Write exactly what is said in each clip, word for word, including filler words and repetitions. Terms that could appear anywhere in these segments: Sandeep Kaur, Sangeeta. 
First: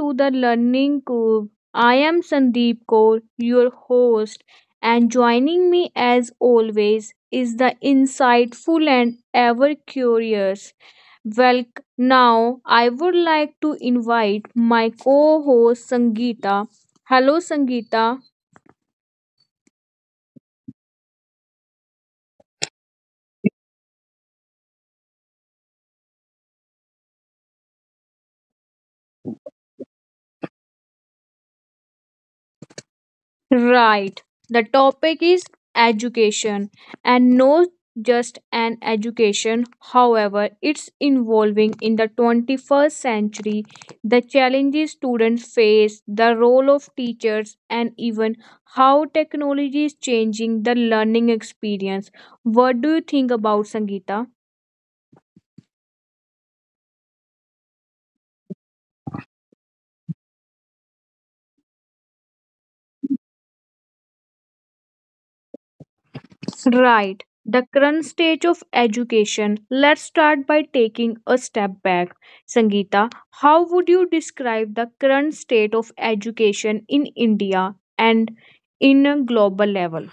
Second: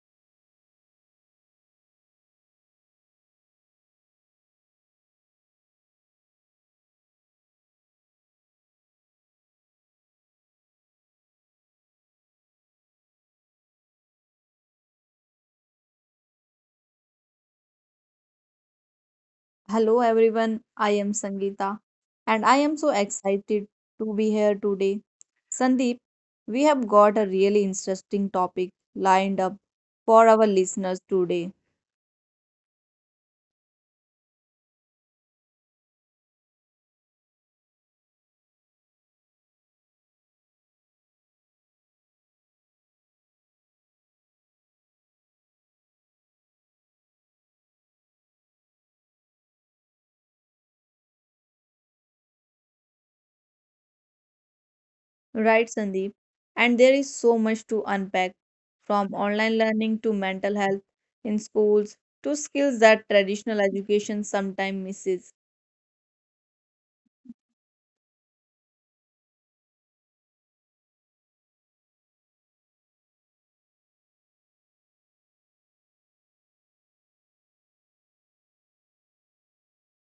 to the Learning Curve. I am Sandeep Kaur, your host, and joining me as always is the insightful and ever curious. Well, now I would like to invite my co host Sangeeta. Hello, Sangeeta. Hello everyone, I am Sangeeta and I am so excited to be here today. Sandeep, we have got a really interesting topic lined up for our listeners today. Right. The topic is education and not just an education. However, it's involving in the twenty-first century, the challenges students face, the role of teachers, and even how technology is changing the learning experience. What do you think about Sangeeta? Right, Sandeep? And there is so much to unpack from online learning to mental health in schools to skills that traditional education sometimes misses. Right. The current stage of education. Let's start by taking a step back. Sangeeta, how would you describe the current state of education in India and in a global level?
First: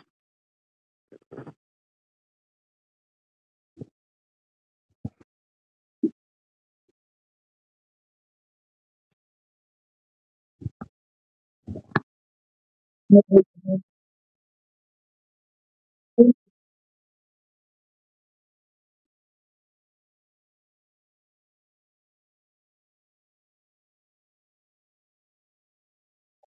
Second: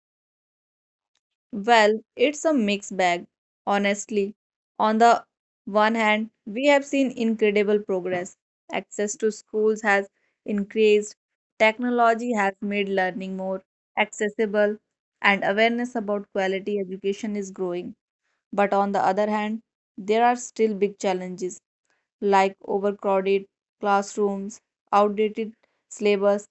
Well, it's a mixed bag, honestly. On the one hand, we have seen incredible progress. Access to schools has increased, technology has made learning more accessible, and awareness about quality education is growing. But on the other hand, there are still big challenges like overcrowded classrooms, outdated syllabus,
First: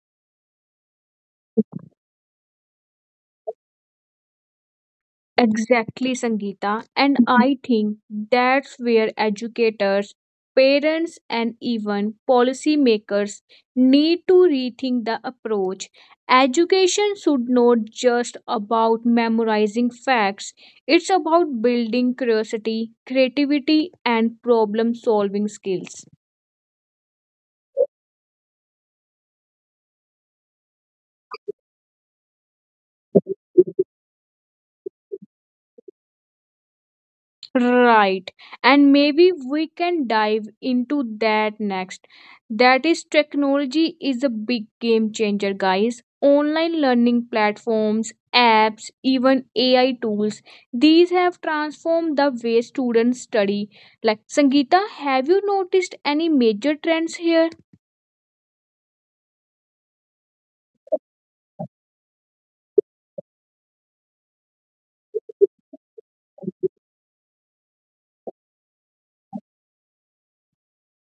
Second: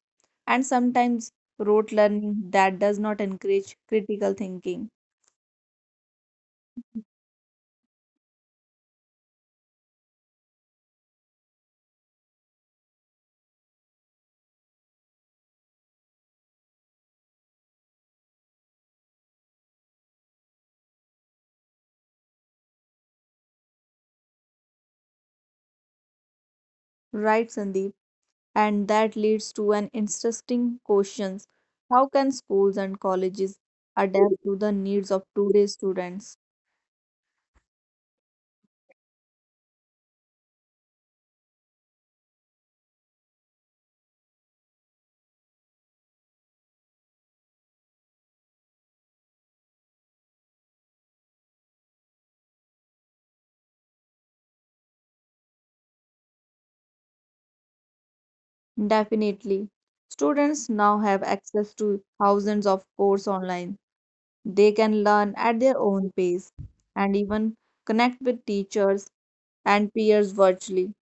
and sometimes rote learning that does not encourage critical thinking. Exactly, Sangeeta. And I think that's where educators, parents, and even policymakers need to rethink the approach. Education should not just about memorizing facts, it's about building curiosity, creativity, and problem solving skills. Right, Sandeep. And that leads to an interesting question. How can schools and colleges adapt to the needs of today's students? Right. And maybe we can dive into that next. That is, technology is a big game changer, guys. Online learning platforms, apps, even A I tools, these have transformed the way students study. Like, Sangeeta, have you noticed any major trends here? Definitely. Students now have access to thousands of courses online. They can learn at their own pace and even connect with teachers and peers virtually.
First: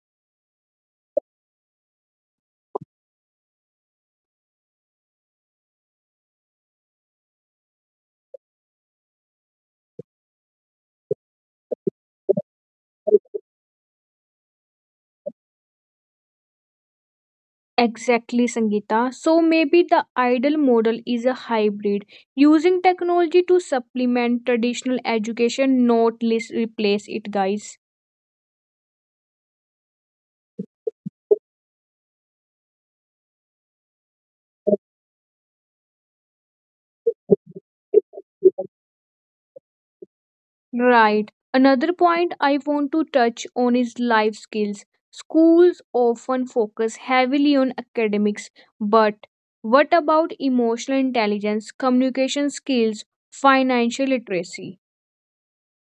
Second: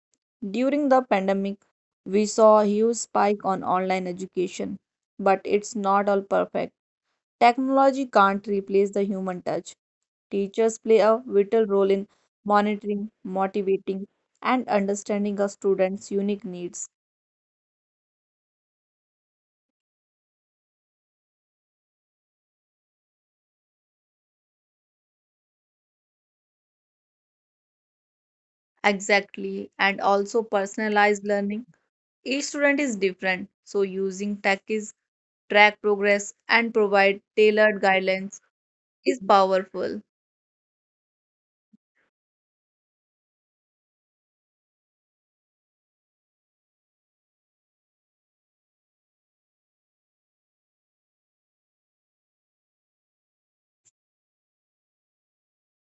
During the pandemic, we saw a huge spike on online education, but it's not all perfect. Technology can't replace the human touch. Teachers play a vital role in monitoring, motivating, and understanding a student's unique needs. Exactly, Sangeeta. So maybe the ideal model is a hybrid, using technology to supplement traditional education, not least replace it, guys. Exactly, and also personalized learning. Each student is different, so using tech is track progress and provide tailored guidelines is powerful. Right. Another point I want to touch on is life skills. Schools often focus heavily on academics, but what about emotional intelligence, communication skills, financial literacy?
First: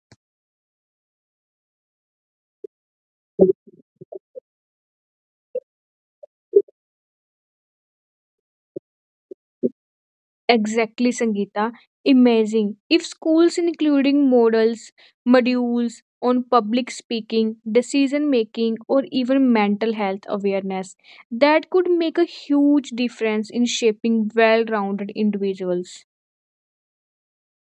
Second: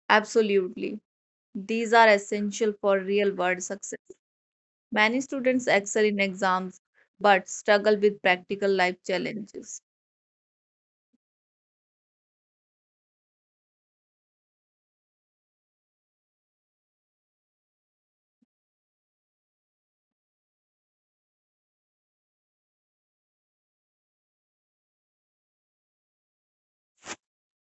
Absolutely. These are essential for real world success. Many students excel in exams but struggle with practical life challenges. Exactly, Sangeeta. Amazing. If schools including models, modules on public speaking, decision making, or even mental health awareness, that could make a huge difference in shaping well rounded individuals.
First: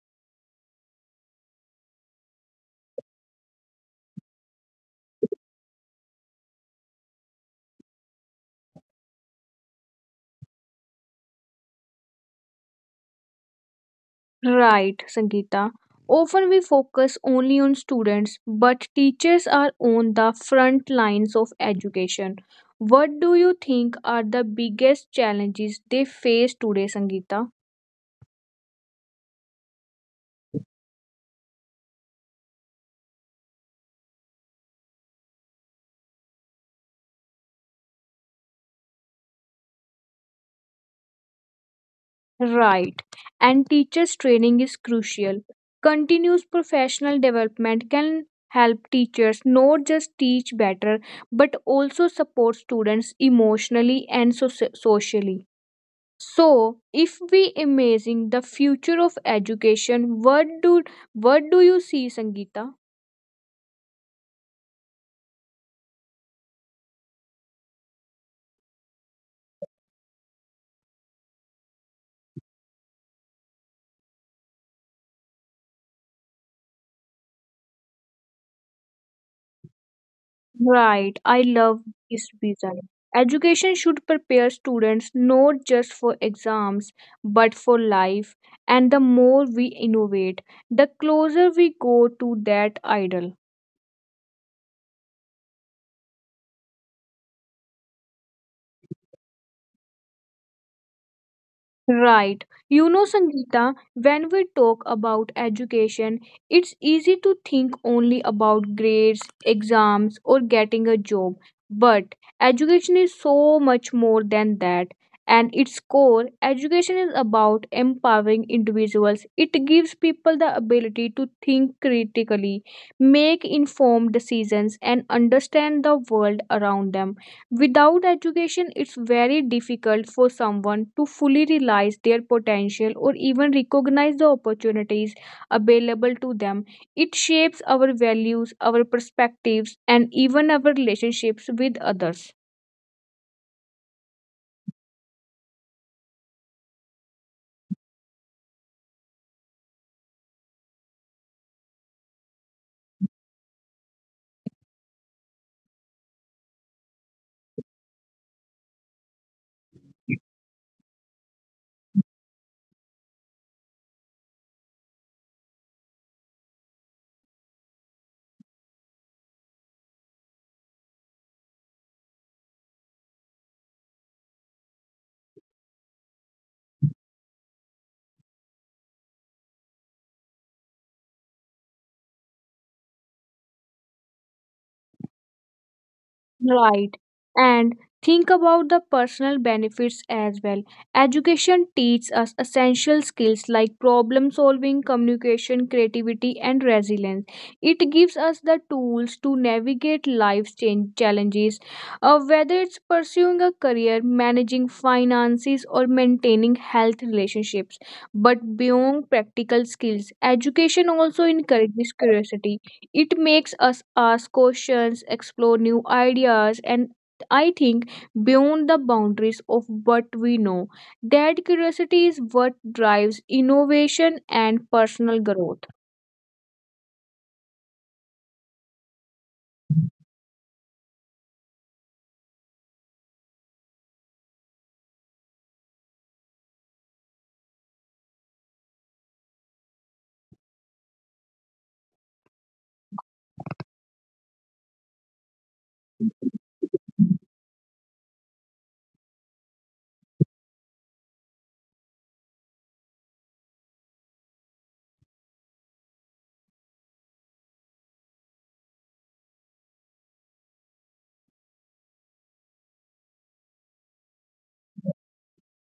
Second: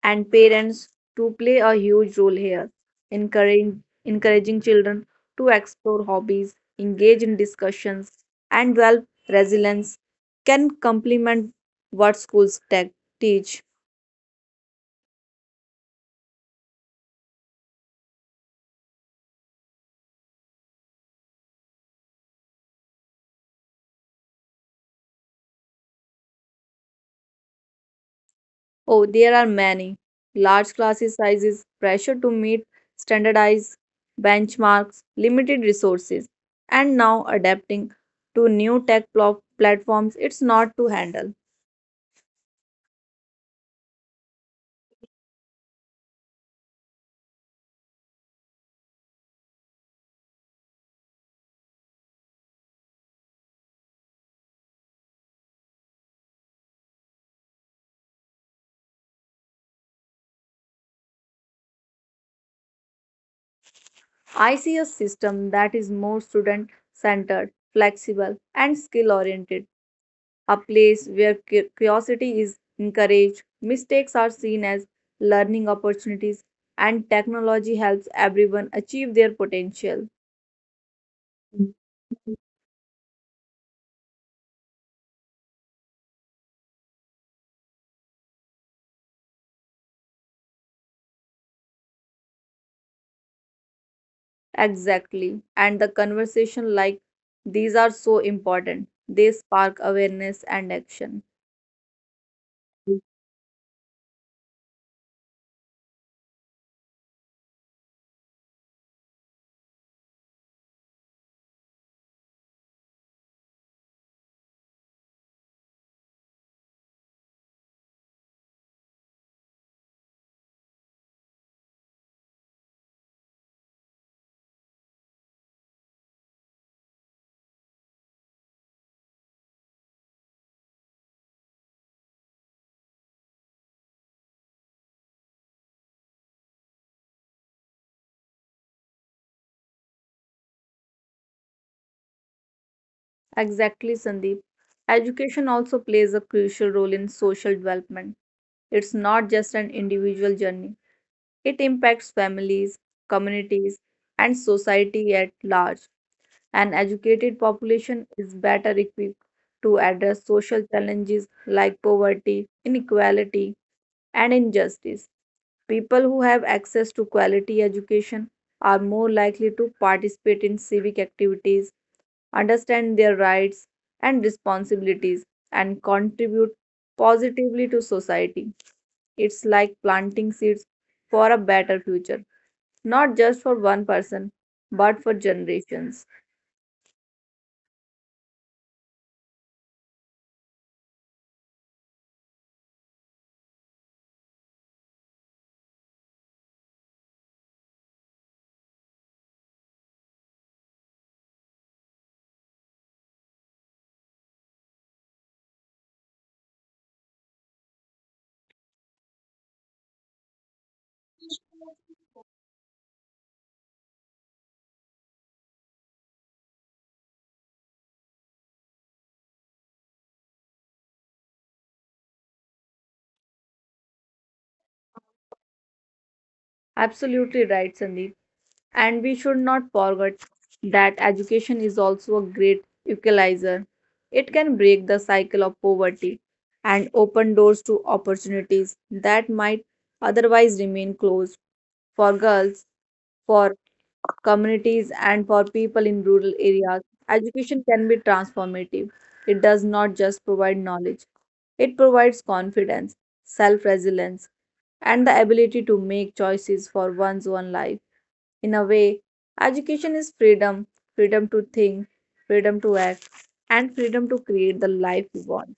And parents to play a huge role here, encouraging, encouraging children to explore hobbies, engage in discussions, and develop resilience can complement what schools te- teach. Right, Sangeeta. Often we focus only on students, but teachers are on the front lines of education. What do you think are the biggest challenges they face today, Sangeeta? Oh, there are many. Large classes sizes, pressure to meet standardized benchmarks, limited resources, and now adapting to new tech pl- platforms, it's not to handle. Right. And teachers' training is crucial. Continuous professional development can help teachers not just teach better but also support students emotionally and soci- socially. So, if we imagine the future of education, what do what do you see, Sangeeta? I see a system that is more student centered, flexible, and skill oriented, a place where cu- curiosity is encouraged, mistakes are seen as learning opportunities, and technology helps everyone achieve their potential. Right, I love this vision. Education should prepare students not just for exams but for life, and the more we innovate, the closer we go to that ideal. Exactly. And the conversation like these are so important, they spark awareness and action. Right. You know, Sangeeta, when we talk about education, it's easy to think only about grades, exams, or getting a job. But education is so much more than that. And its core, education is about empowering individuals. It gives people the ability to think critically, make informed decisions, and understand the world around them. Without education, it's very difficult for someone to fully realize their potential or even recognize the opportunities available to them. It shapes our values, our perspectives, and even our relationships with others. Exactly, Sandeep. Education also plays a crucial role in social development. It's not just an individual journey, it impacts families, communities, and society at large. An educated population is better equipped to address social challenges like poverty, inequality, and injustice. People who have access to quality education are more likely to participate in civic activities understand their rights and responsibilities, and contribute positively to society. It's like planting seeds for a better future, not just for one person, but for generations. Right. And think about the personal benefits as well. Education teaches us essential skills like problem solving, communication, creativity, and resilience. It gives us the tools to navigate life's change challenges, uh, whether it's pursuing a career, managing finances, or maintaining health relationships. But beyond practical skills, education also encourages curiosity it makes us ask questions, explore new ideas, and I think beyond the boundaries of what we know. That curiosity is what drives innovation and personal growth. Absolutely right, Sandeep. And we should not forget that education is also a great equalizer. It can break the cycle of poverty and open doors to opportunities that might otherwise remain closed for girls for communities and for people in rural areas, education can be transformative. It does not just provide knowledge, it provides confidence, self resilience, and the ability to make choices for one's own life. In a way, education is freedom freedom to think, freedom to act, and freedom to create the life we want.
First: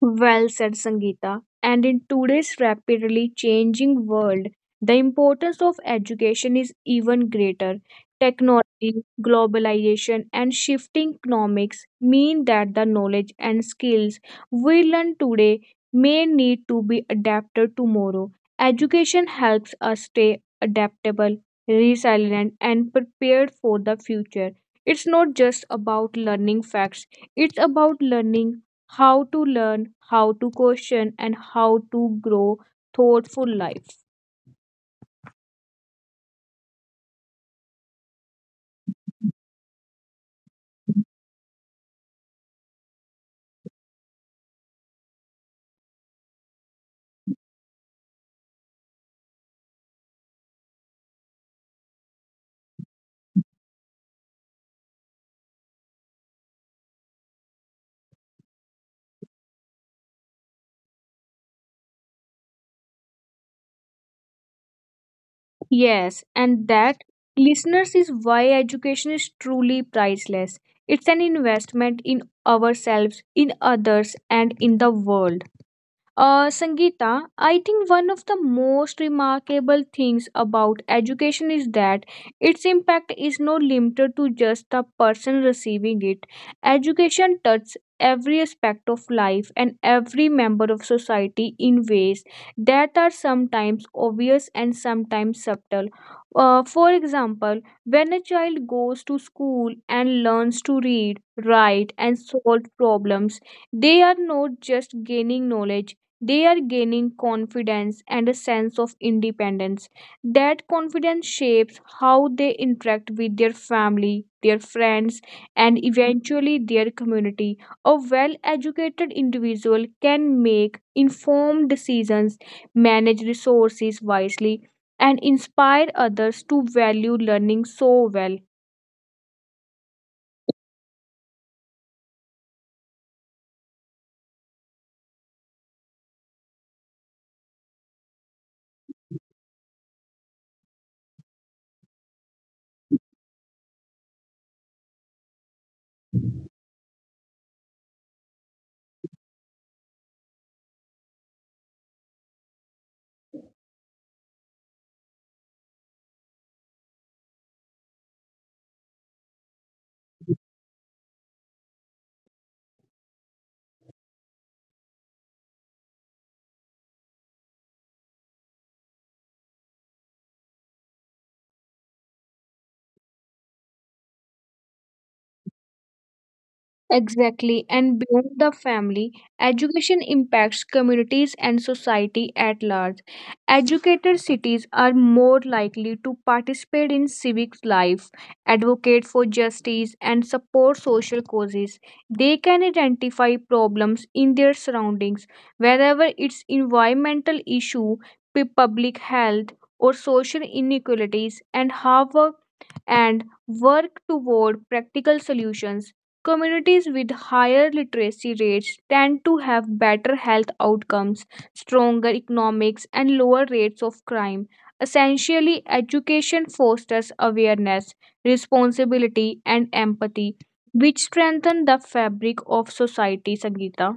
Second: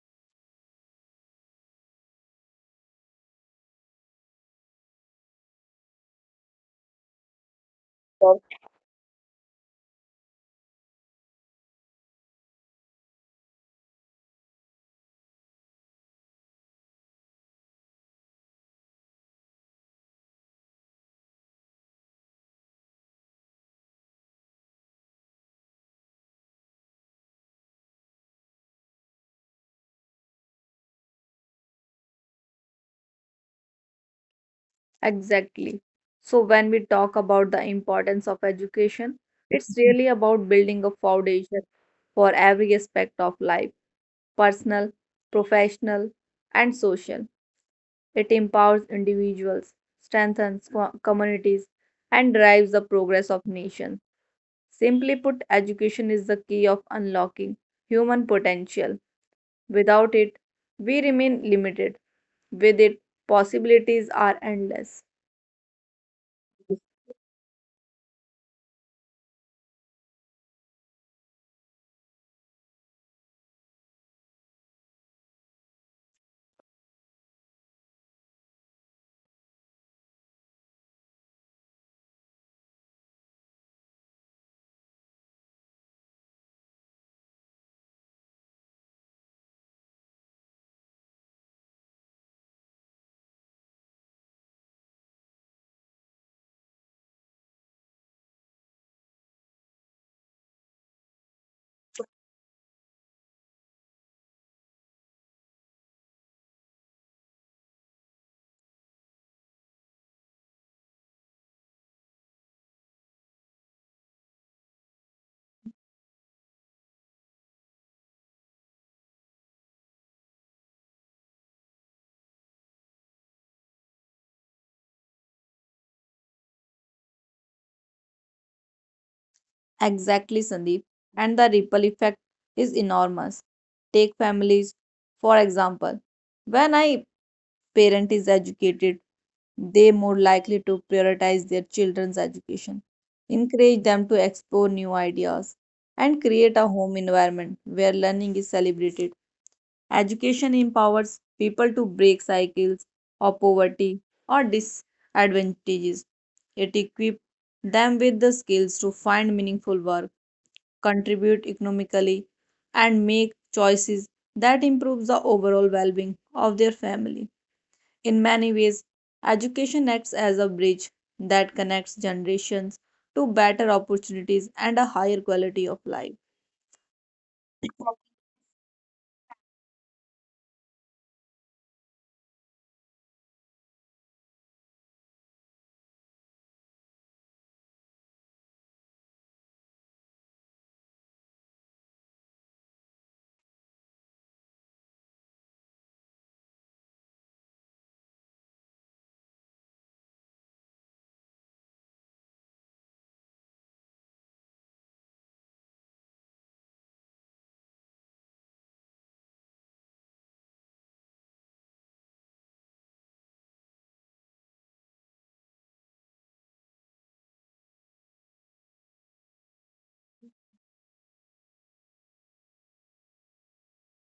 Well said, Sangeeta. And in today's rapidly changing world, the importance of education is even greater. Technology, globalization, and shifting economics mean that the knowledge and skills we learn today may need to be adapted tomorrow. Education helps us stay adaptable, resilient, and prepared for the future. It's not just about learning facts, it's about learning how to learn, how to question, and how to grow thoughtful life. Exactly. So, when we talk about the importance of education, it's really about building a foundation for every aspect of life personal, professional, and social. It empowers individuals, strengthens co- communities, and drives the progress of nations. Simply put, education is the key of unlocking human potential. Without it, we remain limited. With it, possibilities are endless. Yes, and that listeners is why education is truly priceless. It's an investment in ourselves, in others, and in the world. Uh, Sangeeta, I think one of the most remarkable things about education is that its impact is not limited to just the person receiving it. Education touches every aspect of life and every member of society in ways that are sometimes obvious and sometimes subtle. Uh, for example, when a child goes to school and learns to read, write, and solve problems, they are not just gaining knowledge they are gaining confidence and a sense of independence. That confidence shapes how they interact with their family, their friends, and eventually their community. A well educated individual can make informed decisions, manage resources wisely, and inspire others to value learning so well. Exactly, Sandeep. And the ripple effect is enormous. Take families, for example. When a parent is educated, they more likely to prioritize their children's education, encourage them to explore new ideas, and create a home environment where learning is celebrated. Education empowers people to break cycles of poverty or disadvantages. It equips them with the skills to find meaningful work contribute economically, and make choices that improve the overall well being of their family. In many ways, education acts as a bridge that connects generations to better opportunities and a higher quality of life. Exactly, and beyond the family, education impacts communities and society at large. Educated cities are more likely to participate in civic life, advocate for justice, and support social causes. They can identify problems in their surroundings, whether it's environmental issue, pu- public health, or social inequalities, and have a and work toward practical solutions. Communities with higher literacy rates tend to have better health outcomes, stronger economics, and lower rates of crime. Essentially, education fosters awareness, responsibility, and empathy, which strengthen the fabric of society, Sangeeta.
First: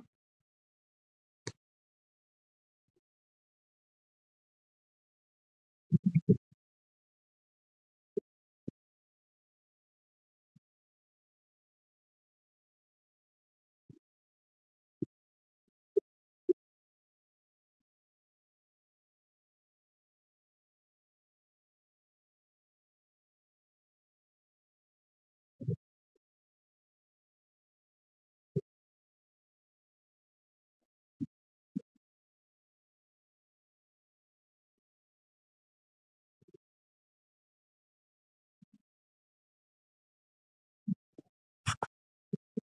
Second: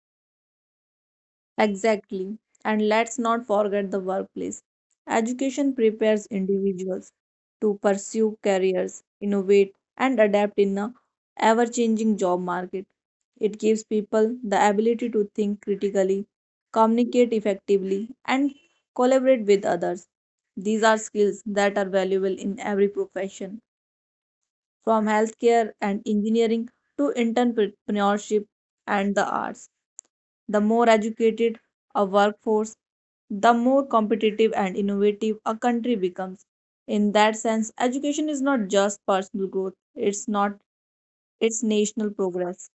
Exactly. And let's not forget the workplace. Education prepares individuals to pursue careers, innovate, and adapt in a ever changing job market. It gives people the ability to think critically, communicate effectively, and collaborate with others. These are skills that are valuable in every profession from healthcare and engineering to entrepreneurship and the arts. The more educated a workforce, the more competitive and innovative a country becomes. In that sense, education is not just personal growth, it's not it's national progress.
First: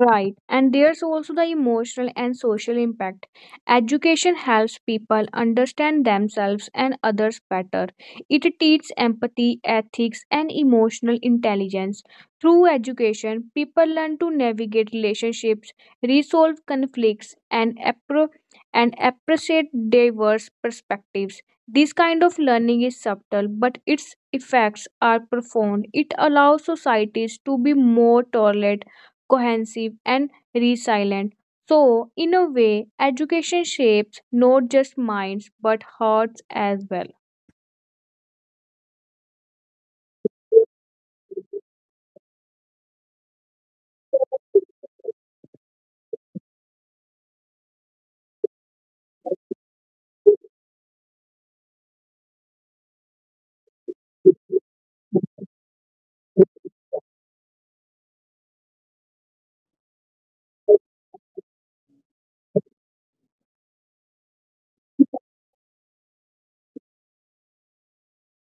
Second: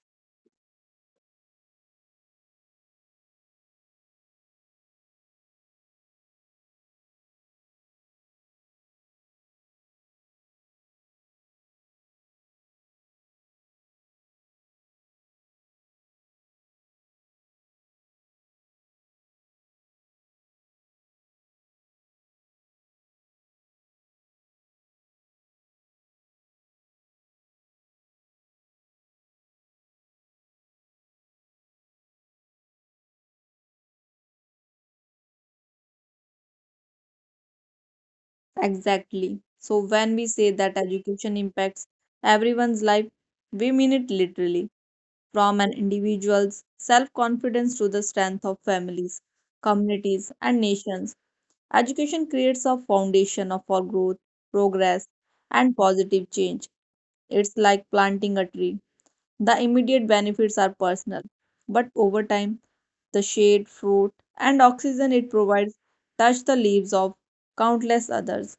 Right, and there's also the emotional and social impact. Education helps people understand themselves and others better. It teaches empathy, ethics, and emotional intelligence. Through education, people learn to navigate relationships, resolve conflicts, and, appro- and appreciate diverse perspectives. This kind of learning is subtle, but its effects are profound. It allows societies to be more tolerant cohesive, and resilient. So, in a way, education shapes not just minds but hearts as well. Exactly. So when we say that education impacts everyone's life, we mean it literally, from an individual's self-confidence to the strength of families, communities, and nations. Education creates a foundation of- for growth, progress, and positive change. It's like planting a tree. The immediate benefits are personal, but over time, the shade, fruit, and oxygen it provides touch the leaves of countless others.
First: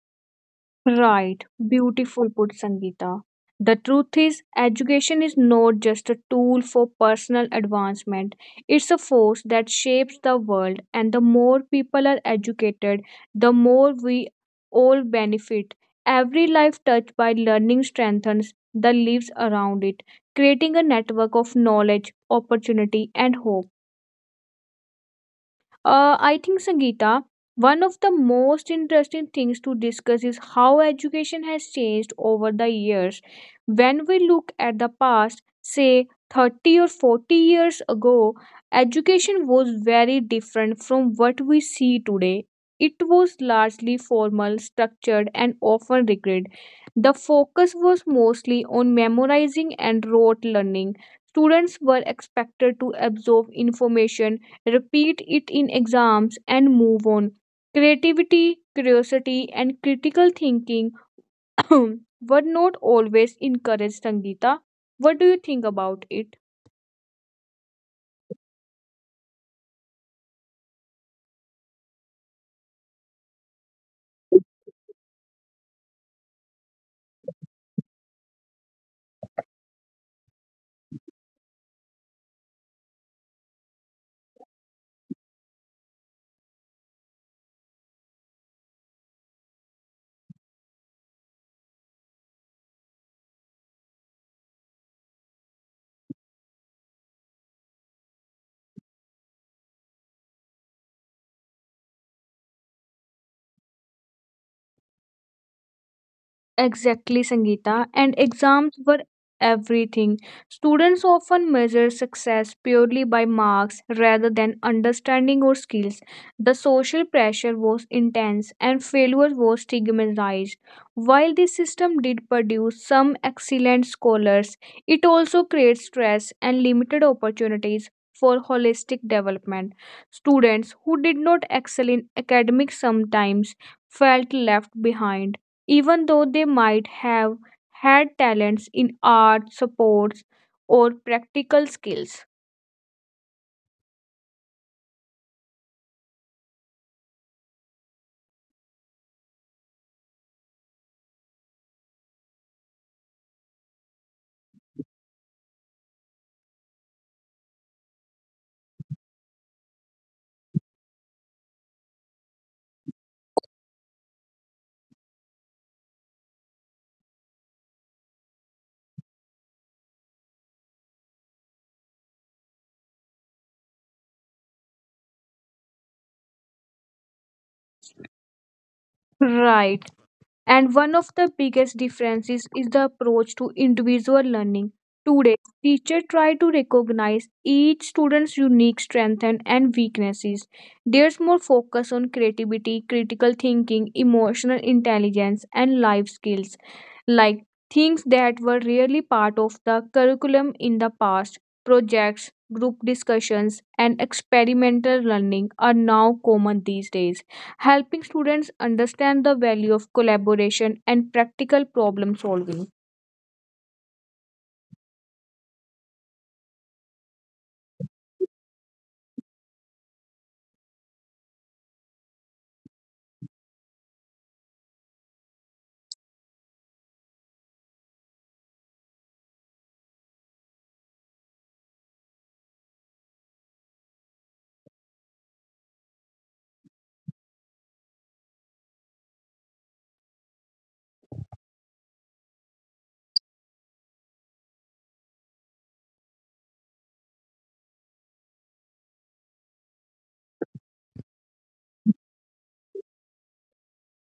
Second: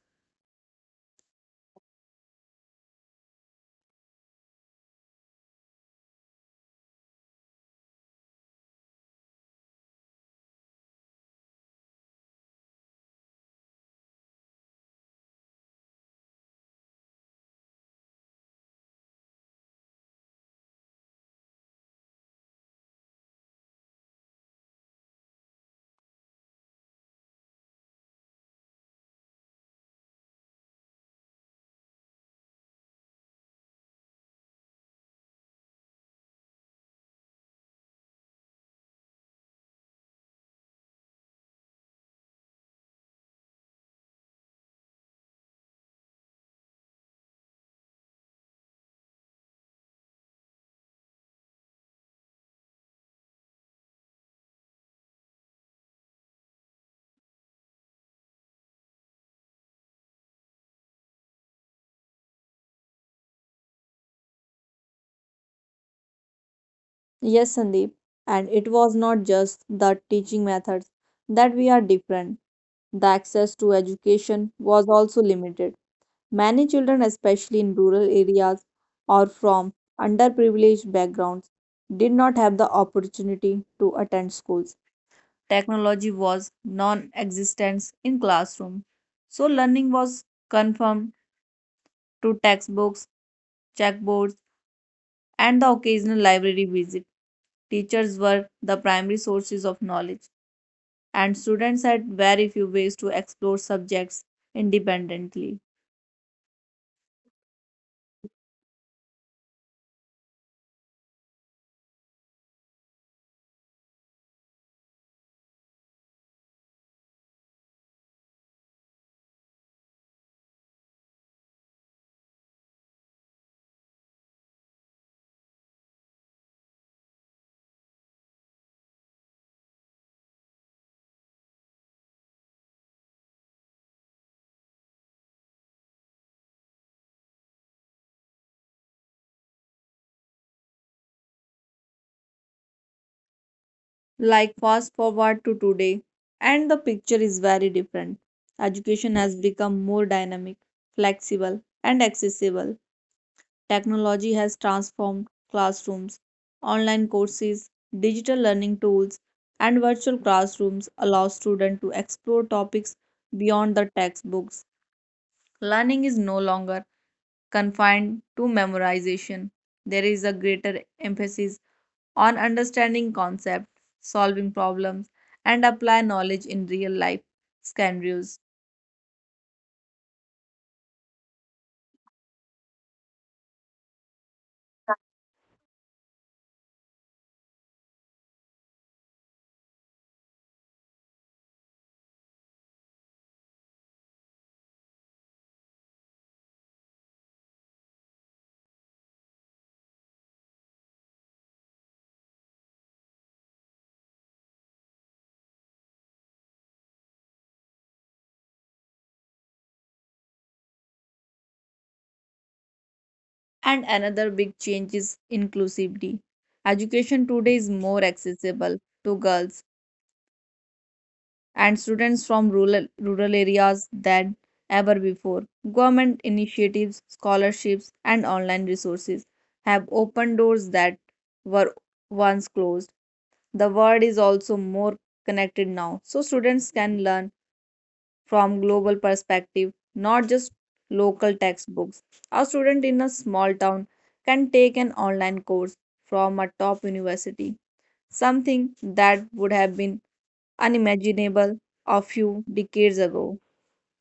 Right, beautiful put Sangeeta. The truth is, education is not just a tool for personal advancement, it's a force that shapes the world, and the more people are educated, the more we all benefit. Every life touched by learning strengthens the lives around it, creating a network of knowledge, opportunity, and hope. Uh, I think, Sangeeta, one of the most interesting things to discuss is how education has changed over the years. When we look at the past, say thirty or forty years ago, education was very different from what we see today. It was largely formal, structured, and often rigid. The focus was mostly on memorizing and rote learning. Students were expected to absorb information repeat it in exams, and move on. Creativity, curiosity, and critical thinking were not always encouraged, Sangeeta. What do you think about it? Yes, Sandeep, and it was not just the teaching methods that we are different. The access to education was also limited. Many children, especially in rural areas or from underprivileged backgrounds, did not have the opportunity to attend schools. Technology was non existent in classroom, so learning was confined to textbooks, checkboards, and the occasional library visit. Teachers were the primary sources of knowledge, and students had very few ways to explore subjects independently. Exactly, Sangeeta. And exams were everything. Students often measure success purely by marks rather than understanding or skills. The social pressure was intense and failure was stigmatized. While this system did produce some excellent scholars, it also creates stress and limited opportunities for holistic development. Students who did not excel in academics sometimes felt left behind even though they might have had talents in art, sports, or practical skills. Like fast forward to today and the picture is very different. Education has become more dynamic, flexible and accessible. Technology has transformed classrooms, online courses, digital learning tools and virtual classrooms allow students to explore topics beyond the textbooks. Learning is no longer confined to memorization. There is a greater emphasis on understanding concepts, solving problems, and apply knowledge in real life scenarios. Right. And one of the biggest differences is the approach to individual learning. Today, teachers try to recognize each student's unique strengths and and weaknesses. There's more focus on creativity, critical thinking, emotional intelligence, and life skills, like things that were rarely part of the curriculum in the past. Projects, group discussions, and experimental learning are now common these days helping students understand the value of collaboration and practical problem solving. And another big change is inclusivity. Education today is more accessible to girls and students from rural, rural areas than ever before. Government initiatives, scholarships, and online resources have opened doors that were once closed. The world is also more connected now, so students can learn from global perspective, not just local textbooks. A student in a small town can take an online course from a top university, something that would have been unimaginable a few decades ago.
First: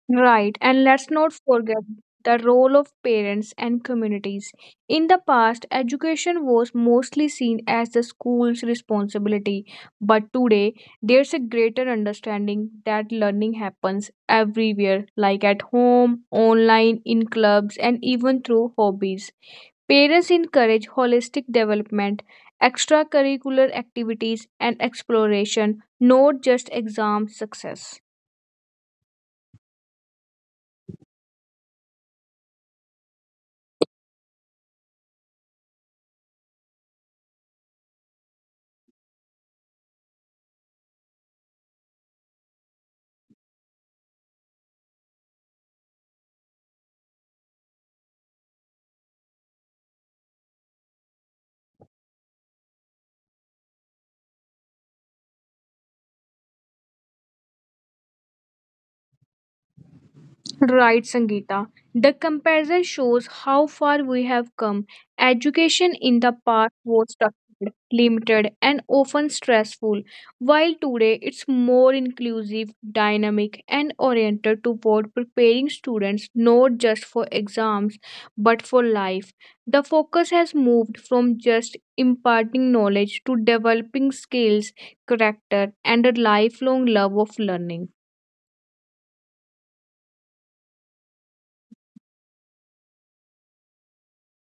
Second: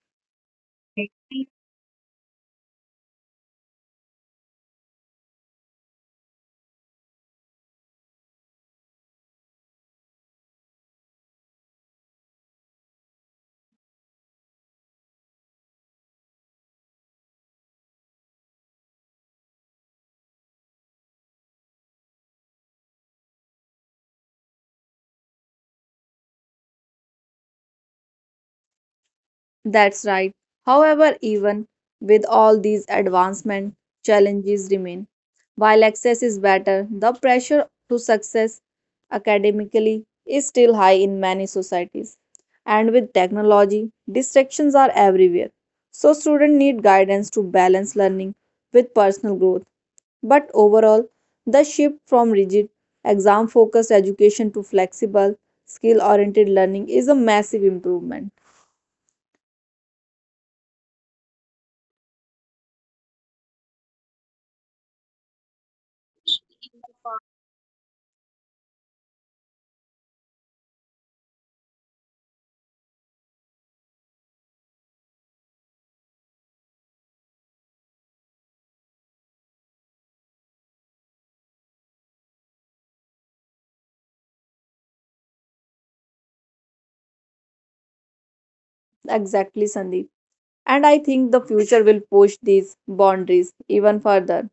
Right, and let's not forget the role of parents and communities. In the past, education was mostly seen as the school's responsibility, but today there's a greater understanding that learning happens everywhere, like at home, online, in clubs, and even through hobbies. Parents encourage holistic development, extracurricular activities, and exploration, not just exam success. That's right. However, even with all these advancements, challenges remain. While access is better, the pressure to success academically is still high in many societies. And with technology, distractions are everywhere. So, students need guidance to balance learning with personal growth. But overall, the shift from rigid, exam focused education to flexible, skill oriented learning is a massive improvement. Right, Sangeeta. The comparison shows how far we have come. Education in the past was structured, limited, and often stressful, while today it's more inclusive, dynamic, and oriented toward preparing students not just for exams but for life. The focus has moved from just imparting knowledge to developing skills, character, and a lifelong love of learning. Exactly, Sandeep. And I think the future will push these boundaries even further.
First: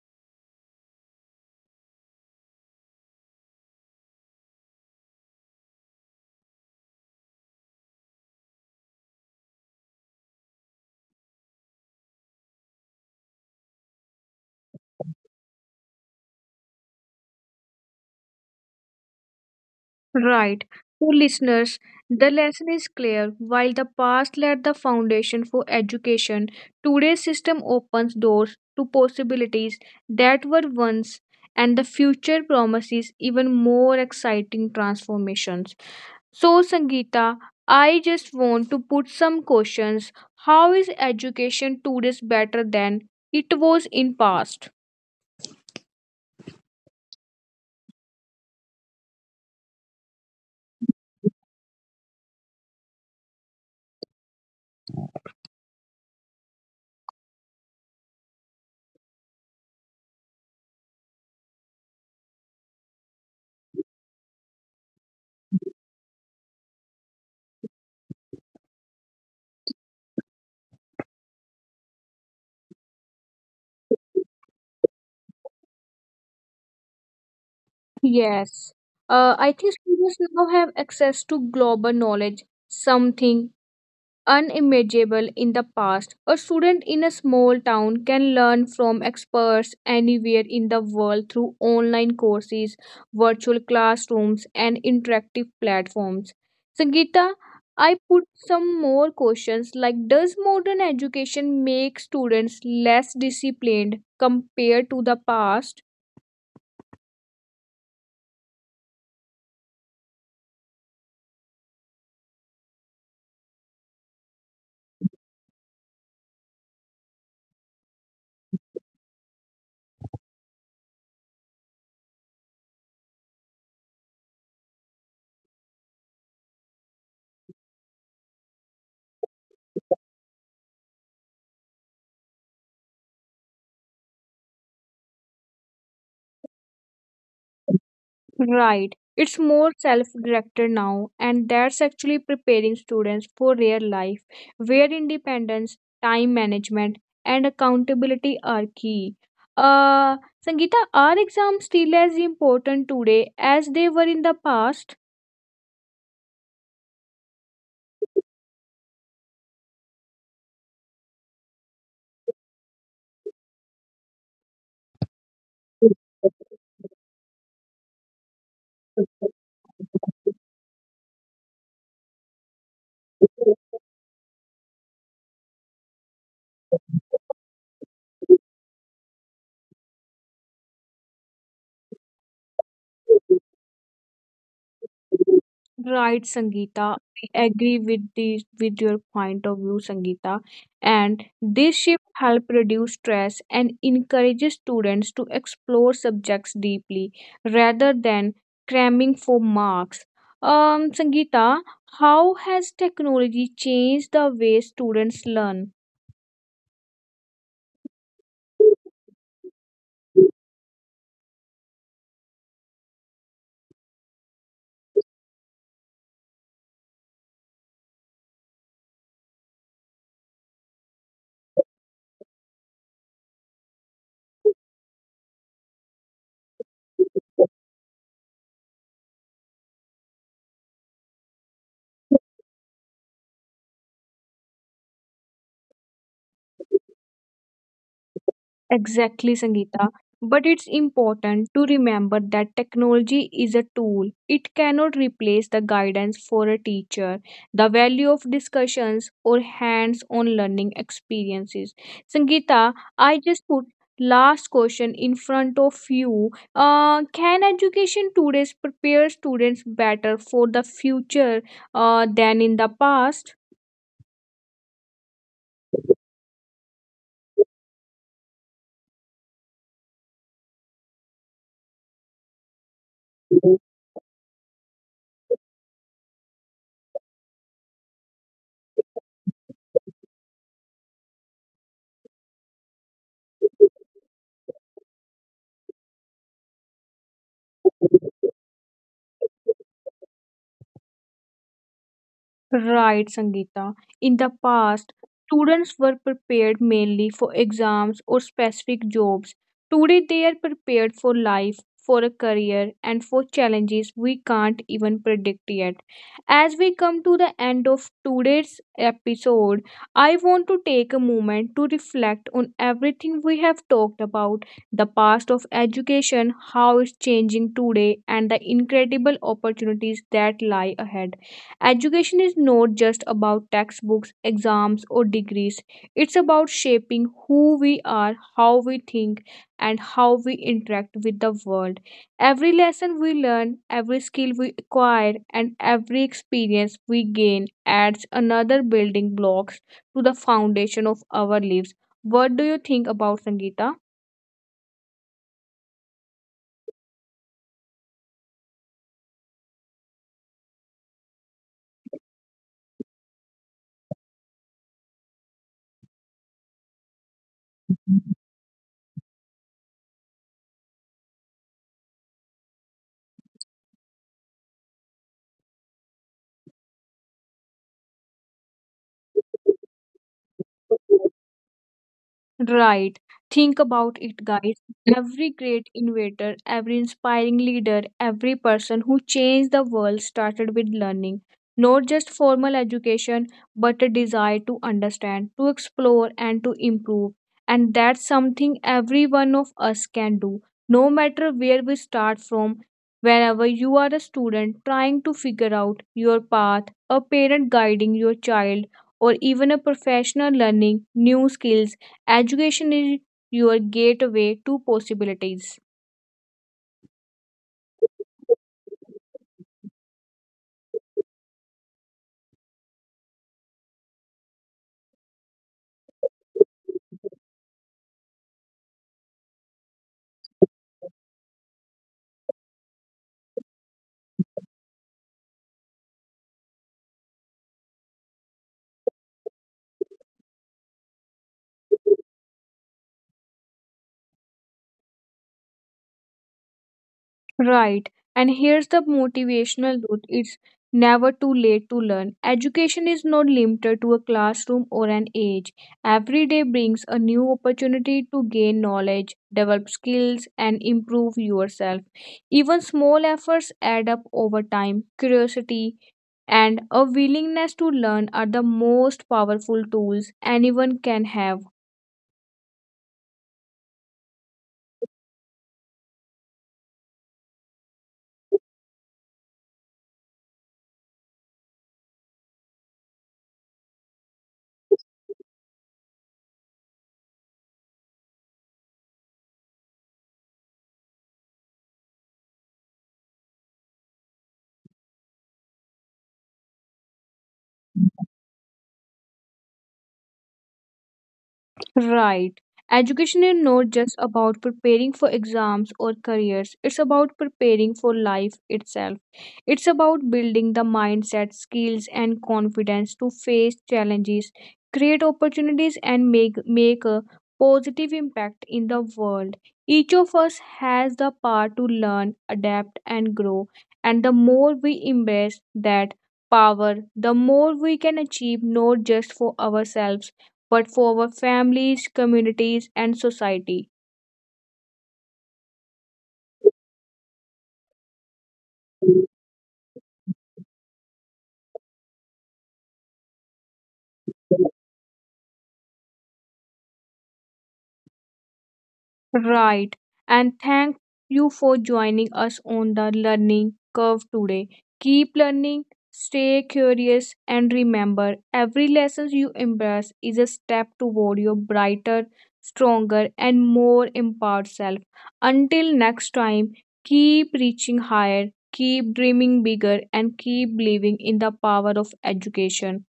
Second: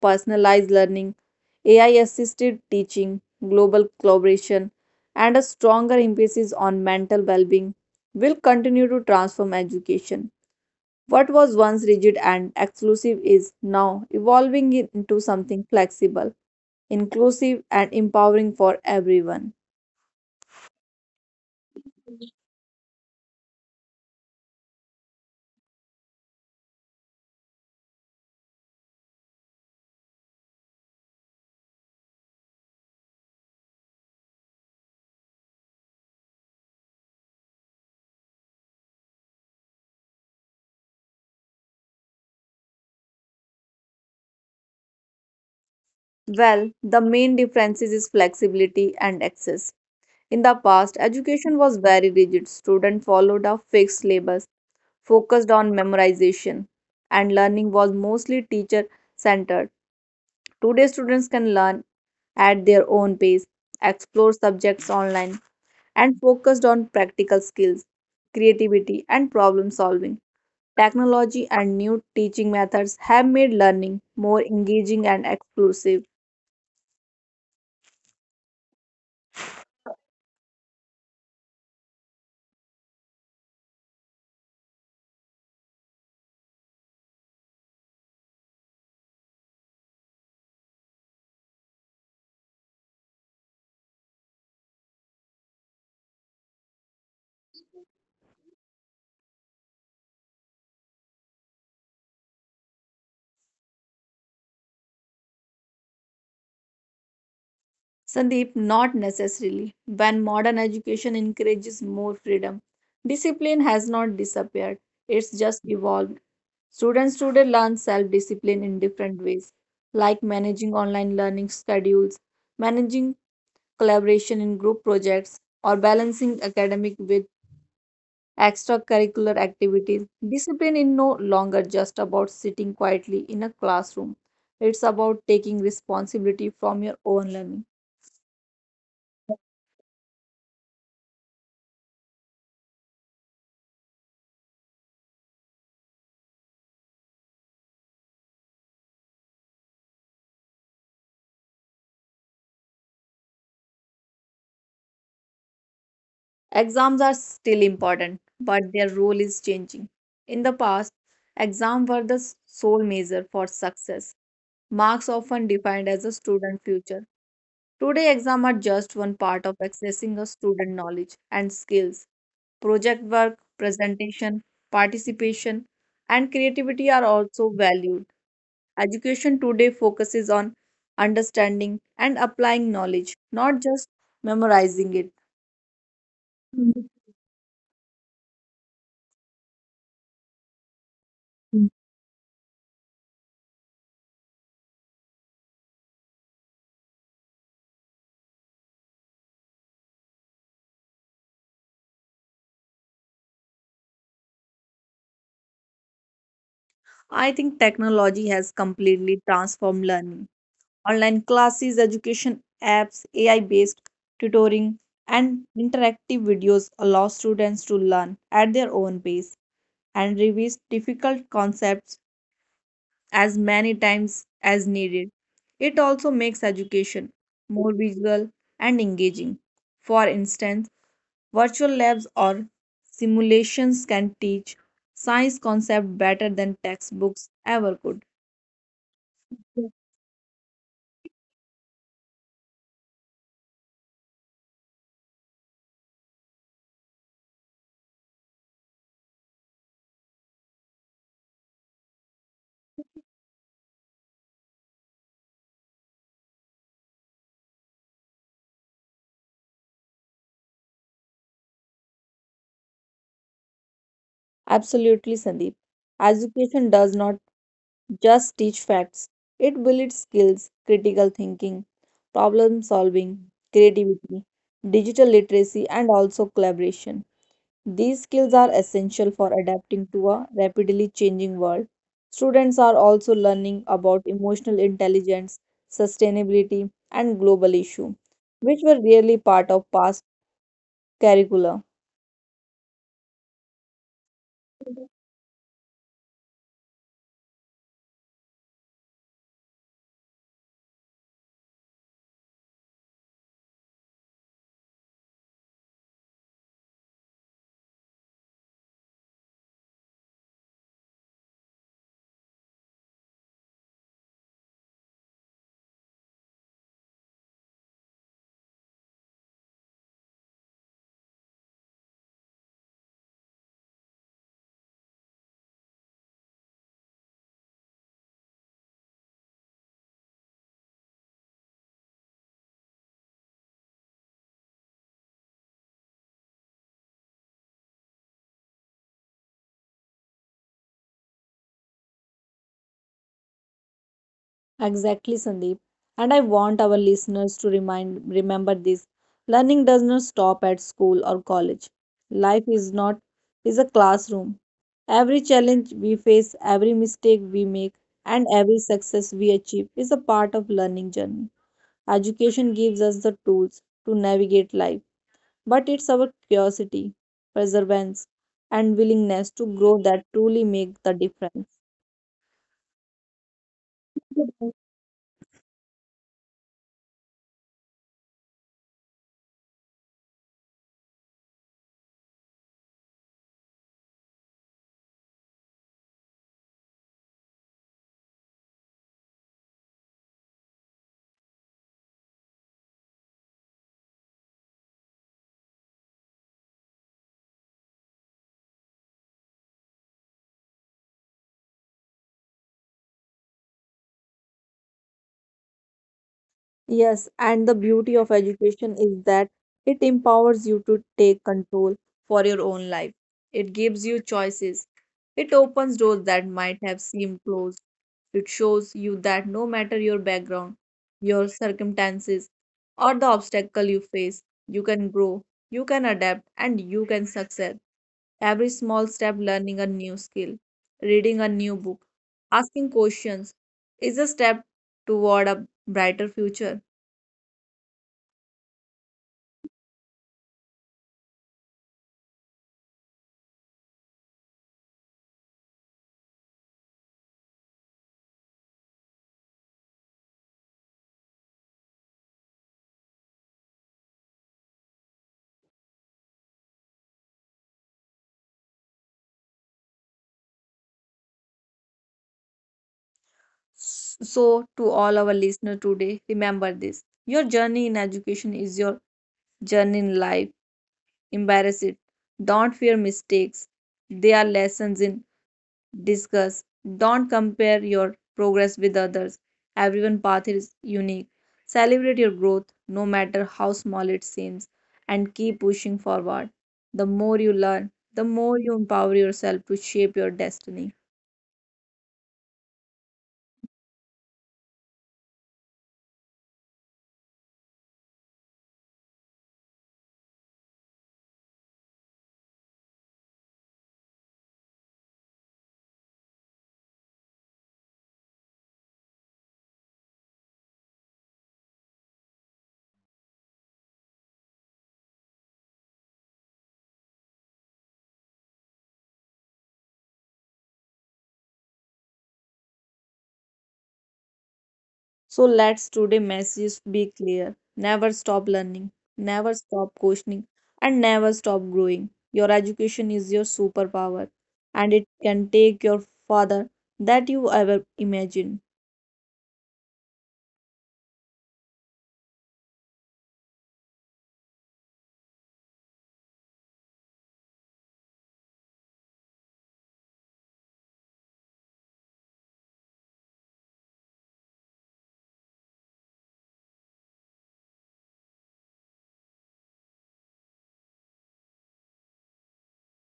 Personalized learning, A I assisted teaching, global collaboration, and a stronger emphasis on mental well being will continue to transform education. What was once rigid and exclusive is now evolving into something flexible, inclusive, and empowering for everyone. Right. So, listeners, the lesson is clear. While the past laid the foundation for education, today's system opens doors to possibilities that were once, and the future promises even more exciting transformations. So, Sangeeta, I just want to put some questions. How is education today better than it was in past? Well, the main differences is flexibility and access. In the past, education was very rigid. Students followed a fixed syllabus, focused on memorization, and learning was mostly teacher centered. Today, students can learn at their own pace, explore subjects online, and focused on practical skills, creativity, and problem solving. Technology and new teaching methods have made learning more engaging and exclusive. Yes, uh, I think students now have access to global knowledge, something unimaginable in the past. A student in a small town can learn from experts anywhere in the world through online courses, virtual classrooms, and interactive platforms. Sangeeta, I put some more questions like does modern education make students less disciplined compared to the past? Sandeep, not necessarily. When modern education encourages more freedom, discipline has not disappeared, it's just evolved. Students today learn self discipline in different ways, like managing online learning schedules, managing collaboration in group projects, or balancing academic with extracurricular activities. Discipline is no longer just about sitting quietly in a classroom, it's about taking responsibility from your own learning. Right. It's more self directed now, and that's actually preparing students for real life, where independence, time management, and accountability are key. Uh, Sangeeta, are exams still as important today as they were in the past? Exams are still important, but their role is changing. In the past, exams were the sole measure for success, marks often defined as a student future. Today, exams are just one part of accessing a student knowledge and skills. Project work, presentation, participation, and creativity are also valued. Education today focuses on understanding and applying knowledge, not just memorizing Right, it. Sangeeta. I agree with the with your point of view, Sangeeta. And this shift help reduce stress and encourages students to explore subjects deeply rather than cramming for marks. Um, Sangeeta, how has technology changed the way students learn? I think technology has completely transformed learning. Online classes, education apps, A I based tutoring, and interactive videos allow students to learn at their own pace and revise difficult concepts as many times as needed. It also makes education more visual and engaging. For instance, virtual labs or simulations can teach science concepts better than textbooks ever could. Exactly, Sangeeta. But it's important to remember that technology is a tool. It cannot replace the guidance for a teacher, the value of discussions, or hands on learning experiences. Sangeeta, I just put last question in front of you uh, can education today prepare students better for the future uh, than in the past. Absolutely, Sandeep. Education does not just teach facts, it builds skills, critical thinking, problem solving, creativity, digital literacy, and also collaboration. These skills are essential for adapting to a rapidly changing world. Students are also learning about emotional intelligence, sustainability, and global issues, which were rarely part of past curricula. Right, Sangeeta. In the past, students were prepared mainly for exams or specific jobs. Today, they are prepared for life, for a career, and for challenges we can't even predict yet. As we come to the end of today's episode, I want to take a moment to reflect on everything we have talked about the past of education, how it's changing today, and the incredible opportunities that lie ahead. Education is not just about textbooks, exams, or degrees. It's about shaping who we are, how we think, and how we interact with the world. Every lesson we learn, every skill we acquire, and every experience we gain adds another building blocks to the foundation of our lives. What do you think about Sangeeta? Exactly, Sandeep. And I want our listeners to remind remember this. Learning does not stop at school or college. Life is not is a classroom. Every challenge we face, every mistake we make, and every success we achieve is a part of learning journey. Education gives us the tools to navigate life, but it's our curiosity, perseverance, and willingness to grow that truly make the difference. Right. Think about it, guys. Every great innovator, every inspiring leader, every person who changed the world started with learning. Not just formal education, but a desire to understand, to explore, and to improve. And that's something every one of us can do, no matter where we start from. Whenever you are a student trying to figure out your path, a parent guiding your child, or even a professional learning new skills, education is your gateway to possibilities. Yes, and the beauty of education is that it empowers you to take control for your own life. It gives you choices. It opens doors that might have seemed closed. It shows you that no matter your background, your circumstances, or the obstacle you face, you can grow, you can adapt, and you can succeed. Every small step, learning a new skill, reading a new book, asking questions, is a step toward a brighter future. Right. And here's the motivational truth. It's never too late to learn. Education is not limited to a classroom or an age. Every day brings a new opportunity to gain knowledge, develop skills, and improve yourself. Even small efforts add up over time. Curiosity and a willingness to learn are the most powerful tools anyone can have. So, to all our listeners today, remember this your journey in education is your journey in life. Embrace it. Don't fear mistakes, they are lessons in discuss. Don't compare your progress with others. Everyone's path is unique. Celebrate your growth, no matter how small it seems, and keep pushing forward. The more you learn, the more you empower yourself to shape your destiny. Right. Education is not just about preparing for exams or careers, it's about preparing for life itself. It's about building the mindset, skills, and confidence to face challenges, create opportunities, and make, make a positive impact in the world. Each of us has the power to learn, adapt, and grow. And the more we embrace that power, the more we can achieve not just for ourselves but for our families, communities, and society. So let's today message be clear. Never stop learning, never stop questioning, and never stop growing. Your education is your superpower, and it can take your farther that you ever imagined. Right. And thank you for joining us on the learning curve today. Keep learning, stay curious, and remember every lesson you embrace is a step toward your brighter, stronger, and more empowered self. Until next time, keep reaching higher, keep dreaming bigger, and keep believing in the power of education.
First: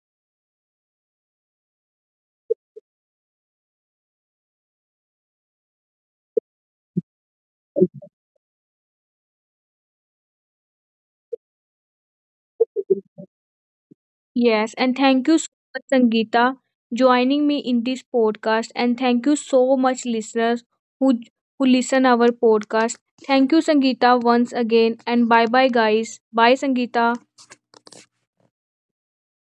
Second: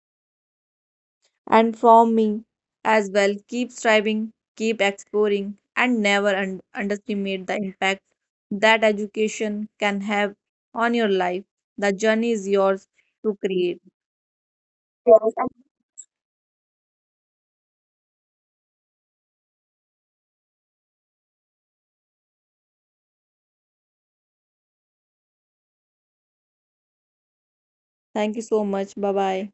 And from me as well, keep striving, keep exploring, and never un- underestimate the impact that education can have on your life. The journey is yours to create. Yes, and thank Yes, you so much, Sangeeta, joining me in this podcast. And thank you so much, listeners who who listen our podcast. Thank you, Sangeeta, once again. And bye bye, guys. Bye, Sangeeta. thank you so much. Bye bye.